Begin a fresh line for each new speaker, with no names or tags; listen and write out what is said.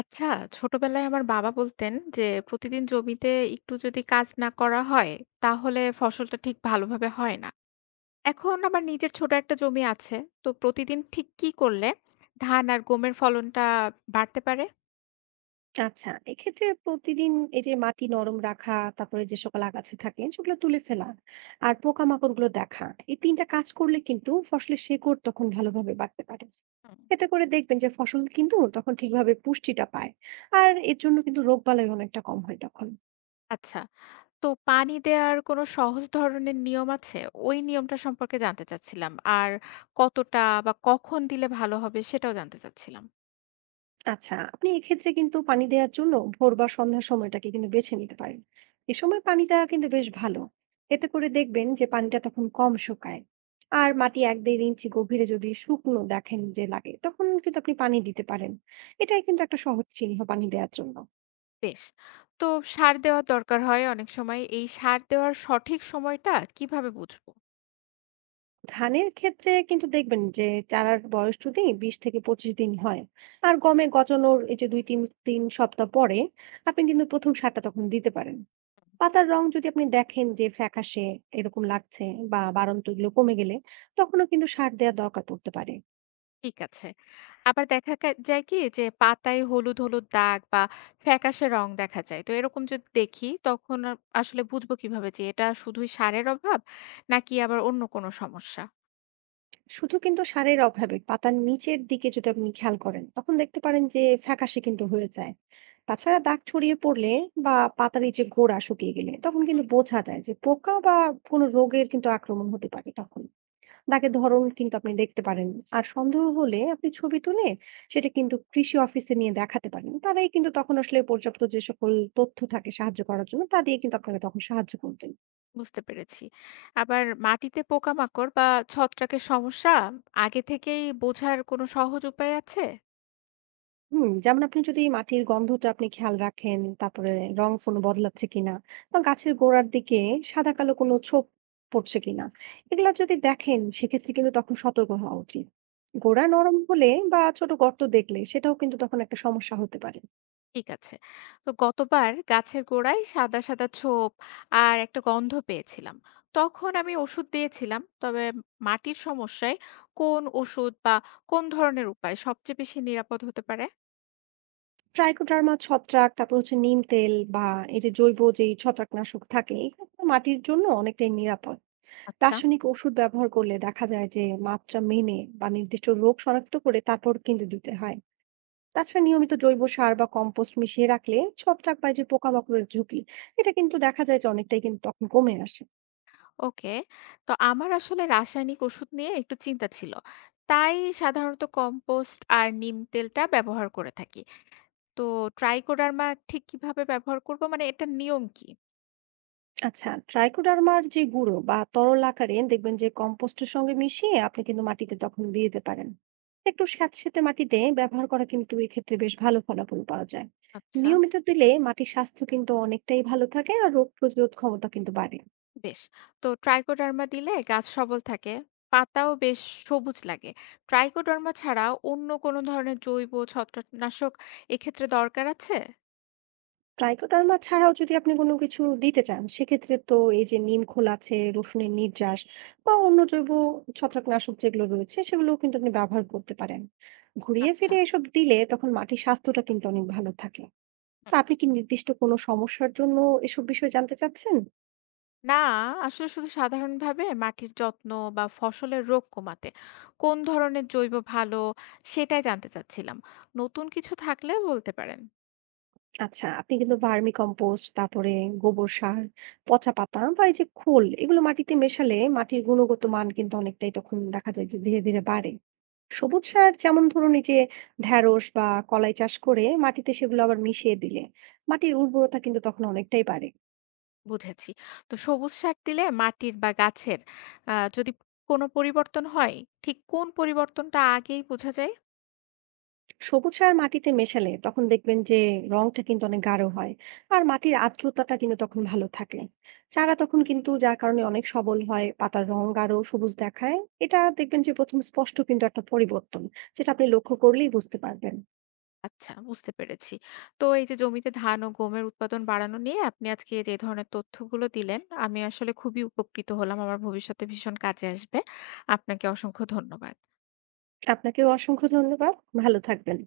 আচ্ছা, ছোটবেলায় আমার বাবা বলতেন যে, "প্রতিদিন জমিতে একটু যদি কাজ না করা হয়, তাহলে ফসলটা ঠিক ভালোভাবে হয় না।" এখন আমার নিজের ছোট একটা জমি আছে। তো প্রতিদিন ঠিক কি করলে ধান আর গমের ফলনটা বাড়তে পারে?
আচ্ছা, এক্ষেত্রে প্রতিদিন এই যে মাটি নরম রাখা, তারপরে যে সকল আগাছা থাকে সেগুলো তুলে ফেলা আর পোকামাকড়গুলো দেখা, এই ৩ টা কাজ করলে কিন্তু ফসলের শেকড় তখন ভালোভাবে বাড়তে পারে।
হুম।
এতে করে দেখবেন যে ফসল কিন্তু তখন ঠিকভাবে পুষ্টিটা পায়। আর এর জন্য কিন্তু রোগবালাই অনেকটা কম হয় তখন।
আচ্ছা, তো পানি দেওয়ার কোনো সহজ ধরনের নিয়ম আছে? ওই নিয়মটা সম্পর্কে জানতে চাচ্ছিলাম। আর কতটা বা কখন দিলে ভালো হবে সেটাও জানতে চাচ্ছিলাম।
আচ্ছা, আপনি এক্ষেত্রে কিন্তু পানি দেওয়ার জন্য ভোর বা সন্ধ্যার সময়টাকে কিন্তু বেছে নিতে পারেন। এ সময় পানি দেওয়া কিন্তু বেশ ভালো। এতে করে দেখবেন যে পানিটা তখন কম শুকায়। আর মাটি এক দেড় ইঞ্চি গভীরে যদি শুকনো দেখেন যে লাগে তখন কিন্তু আপনি পানি দিতে পারেন। এটাই কিন্তু একটা সহজ চিহ্ন পানি দেওয়ার জন্য।
বেশ। তো সার দেওয়া দরকার হয় অনেক সময়। এই সার দেওয়ার সঠিক সময়টা কিভাবে বুঝবো?
ধানের ক্ষেত্রে কিন্তু দেখবেন যে চারার বয়স যদি ২০ থেকে ২৫ দিন হয়, আর গমে গজানোর এই যে দুই তিন তিন সপ্তাহ পরে, আপনি কিন্তু প্রথম সারটা তখন দিতে পারেন। পাতার রং যদি আপনি দেখেন যে ফ্যাকাশে এরকম লাগছে, বা বাড়ন্ত এগুলো কমে গেলে তখনও কিন্তু সার দেওয়া দরকার পড়তে পারে।
ঠিক আছে। আবার দেখা কা যায় কি যে পাতায় হলুদ, হলুদ দাগ বা ফ্যাকাশে রং দেখা যায়। তো এরকম যদি দেখি তখন আসলে বুঝবো কিভাবে যে এটা শুধুই সারের অভাব নাকি আবার অন্য কোনো সমস্যা?
শুধু কিন্তু সারের অভাবে পাতার নিচের দিকে যদি আপনি খেয়াল করেন তখন দেখতে পারেন যে ফ্যাকাশে কিন্তু হয়ে যায়। তাছাড়া দাগ ছড়িয়ে পড়লে বা পাতার এই যে গোড়া শুকিয়ে গেলে তখন কিন্তু
হুম।
বোঝা যায় যে পোকা বা কোনো রোগের কিন্তু আক্রমণ হতে পারে তখন। দাগের ধরন কিন্তু আপনি দেখতে পারেন, আর সন্দেহ হলে আপনি ছবি তুলে সেটা কিন্তু কৃষি অফিসে নিয়ে দেখাতে পারেন। তারাই কিন্তু তখন আসলে পর্যাপ্ত যে সকল তথ্য থাকে সাহায্য করার জন্য তা দিয়ে কিন্তু আপনাকে তখন সাহায্য করবেন।
বুঝতে পেরেছি। আবার মাটিতে পোকামাকড় বা ছত্রাকের সমস্যা আগে থেকেই বোঝার কোনো সহজ উপায় আছে?
হুম, যেমন আপনি যদি মাটির গন্ধটা আপনি খেয়াল রাখেন, তারপরে রং কোনো বদলাচ্ছে কিনা, বা গাছের গোড়ার দিকে সাদা কালো কোনো ছোপ পড়ছে কিনা, এগুলো যদি দেখেন সেক্ষেত্রে কিন্তু তখন সতর্ক হওয়া উচিত। গোড়া নরম হলে বা ছোট গর্ত দেখলে সেটাও কিন্তু তখন একটা সমস্যা হতে পারে।
ঠিক আছে। তো গতবার গাছের গোড়ায় সাদা, সাদা ছোপ আর একটা গন্ধ পেয়েছিলাম। তখন আমি ওষুধ দিয়েছিলাম। তবে মাটির সমস্যায় কোন ওষুধ বা কোন ধরনের উপায় সবচেয়ে বেশি নিরাপদ হতে পারে?
ট্রাইকোডার্মা ছত্রাক, তারপর হচ্ছে নিম তেল বা এই যে জৈব যেই ছত্রাকনাশক থাকে এগুলো মাটির জন্য অনেকটাই নিরাপদ।
আচ্ছা।
রাসায়নিক ওষুধ ব্যবহার করলে দেখা যায় যে মাত্রা মেনে বা নির্দিষ্ট রোগ শনাক্ত করে তারপর কিন্তু দিতে হয়। তাছাড়া নিয়মিত জৈব সার বা কম্পোস্ট মিশিয়ে রাখলে ছত্রাক বা এই যে পোকামাকড়ের ঝুঁকি, এটা কিন্তু দেখা যায় যে অনেকটাই কিন্তু তখন কমে আসে।
ওকে। তো আমার আসলে রাসায়নিক ওষুধ নিয়ে একটু চিন্তা ছিল। তাই সাধারণত কম্পোস্ট আর নিম তেলটা ব্যবহার করে থাকি। তো ট্রাইকোডার্মা ঠিক কিভাবে ব্যবহার করব? মানে এটার নিয়ম কি?
আচ্ছা, ট্রাইকোডার্মার যে গুঁড়ো বা তরল আকারে দেখবেন যে কম্পোস্টের সঙ্গে মিশিয়ে আপনি কিন্তু মাটিতে তখন দিয়ে দিতে পারেন। একটু স্যাঁতসেঁতে মাটিতে ব্যবহার করা কিন্তু এক্ষেত্রে বেশ ভালো ফলাফল পাওয়া যায়।
আচ্ছা।
নিয়মিত দিলে মাটির স্বাস্থ্য কিন্তু অনেকটাই ভালো থাকে আর রোগ প্রতিরোধ ক্ষমতা কিন্তু বাড়ে।
বেশ। তো ট্রাইকোডার্মা দিলে গাছ সবল থাকে, পাতাও বেশ সবুজ লাগে। ট্রাইকোডার্মা ছাড়া অন্য কোনো ধরনের জৈব ছত্রাকনাশক এক্ষেত্রে দরকার আছে?
ট্রাইকোডার্মা ছাড়াও যদি আপনি কোনো কিছু দিতে চান সেক্ষেত্রে তো এই যে নিম খোল আছে, রসুনের নির্যাস বা অন্য জৈব ছত্রাকনাশক যেগুলো রয়েছে সেগুলোও কিন্তু আপনি ব্যবহার করতে পারেন। ঘুরিয়ে
আচ্ছা।
ফিরে এসব দিলে তখন মাটির স্বাস্থ্যটা কিন্তু অনেক ভালো থাকে। তো
হুম।
আপনি কি নির্দিষ্ট কোনো সমস্যার জন্য এসব বিষয় জানতে চাচ্ছেন?
না, আসলে শুধু সাধারণভাবে মাটির যত্ন বা ফসলের রোগ কমাতে কোন ধরনের জৈব ভালো সেটাই জানতে চাচ্ছিলাম। নতুন কিছু থাকলে বলতে পারেন।
আচ্ছা, আপনি কিন্তু ভার্মি কম্পোস্ট, তারপরে গোবর সার, পচা পাতা বা এই যে খোল এগুলো মাটিতে মেশালে মাটির গুণগত মান কিন্তু অনেকটাই তখন দেখা যায় যে ধীরে, ধীরে বাড়ে। সবুজ সার যেমন ধরুন এই যে ঢ্যাঁড়স বা কলাই চাষ করে মাটিতে সেগুলো আবার মিশিয়ে দিলে মাটির উর্বরতা কিন্তু তখন অনেকটাই বাড়ে।
বুঝেছি। তো সবুজ সার দিলে মাটির বা গাছের যদি কোনো পরিবর্তন হয়, ঠিক কোন পরিবর্তনটা আগেই বোঝা যায়?
সবুজ সার মাটিতে মেশালে তখন দেখবেন যে রংটা কিন্তু অনেক গাঢ় হয়, আর মাটির আর্দ্রতাটা কিন্তু তখন ভালো থাকে। চারা তখন কিন্তু যার কারণে অনেক সবল হয়, পাতার রং গাঢ় সবুজ দেখায়। এটা দেখবেন যে প্রথম স্পষ্ট কিন্তু একটা পরিবর্তন, যেটা আপনি লক্ষ্য করলেই বুঝতে পারবেন।
আচ্ছা, বুঝতে পেরেছি। তো এই যে জমিতে ধান ও গমের উৎপাদন বাড়ানো নিয়ে আপনি আজকে যে ধরনের তথ্যগুলো দিলেন, আমি আসলে খুবই উপকৃত হলাম। আমার ভবিষ্যতে ভীষণ কাজে আসবে। আপনাকে অসংখ্য ধন্যবাদ।
আপনাকেও অসংখ্য ধন্যবাদ। ভালো থাকবেন।